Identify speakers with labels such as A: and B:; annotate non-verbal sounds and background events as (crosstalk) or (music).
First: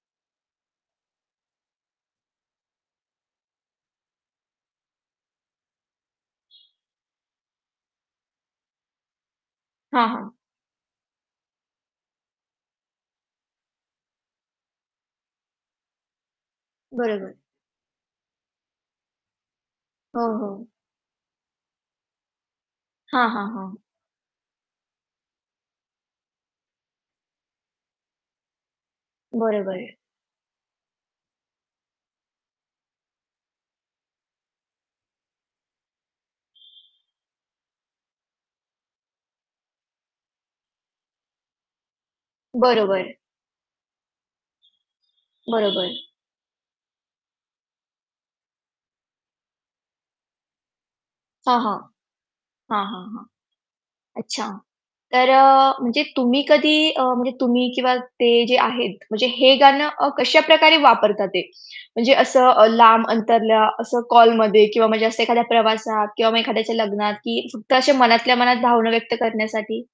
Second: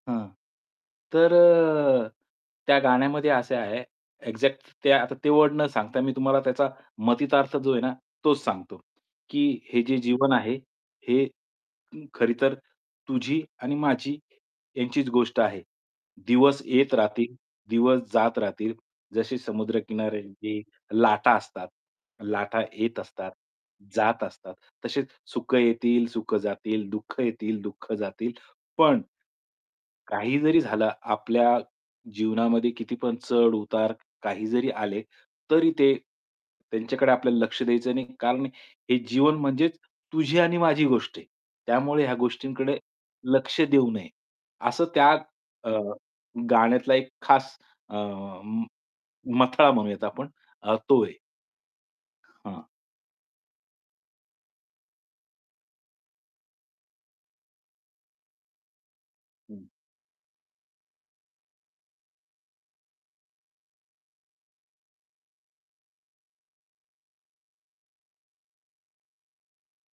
A: हां. तर अ, त्या गाण्यामध्ये असे आहे एक्झॅक्ट ते आता ते वर्ड न सांगता मी तुम्हाला त्याचा मतितार्थ जो आहे ना, तोच सांगतो. की हे जे
B: हां, हां.
A: जीवन आहे, हे खरी तर तुझी आणि माझी यांचीच गोष्ट आहे. दिवस येत
B: बरोबर.
A: राहतील, दिवस जात राहतील. जसे
B: हो,
A: समुद्रकिनारे
B: हो.
A: (unintelligible) लाटा असतात. लाटा येत
B: हां,
A: असतात,
B: हां, हां.
A: जात असतात. तसेच सुखं येतील, सुखं जातील, दुःख येतील, दुःख जातील. पण,
B: बरोबर.
A: काही जरी झालं आपल्या जीवनामध्ये कितीपण चढ-उतार काही जरी आले, तरी ते त्यांच्याकडे आपल्याला लक्ष द्यायचं नाही. कारण हे जीवन म्हणजेच तुझी आणि माझी गोष्ट आहे. त्यामुळे ह्या गोष्टींकडे
B: बरोबर.
A: लक्ष देऊ नये. असं त्या अ,
B: बरोबर.
A: गाण्यातला एक खास अ, म मथळा म्हणूयात आपण अ, तो आहे.
B: हां, हां.
A: हां.
B: हां, हां, हां. अच्छा. तर अ, म्हणजे तुम्ही अ, कधी म्हणजे तुम्ही किंवा ते जे आहेत म्हणजे हे
A: हं.
B: गाणं अ, कशा प्रकारे वापरतात ते म्हणजे असं अ, लांब अंतरला असं कॉलमध्ये किंवा म्हणजे असं एखाद्या प्रवासात किंवा मग एखाद्याच्या लग्नात की फक्त अशा मनातल्या मनात भावना व्यक्त करण्यासाठी?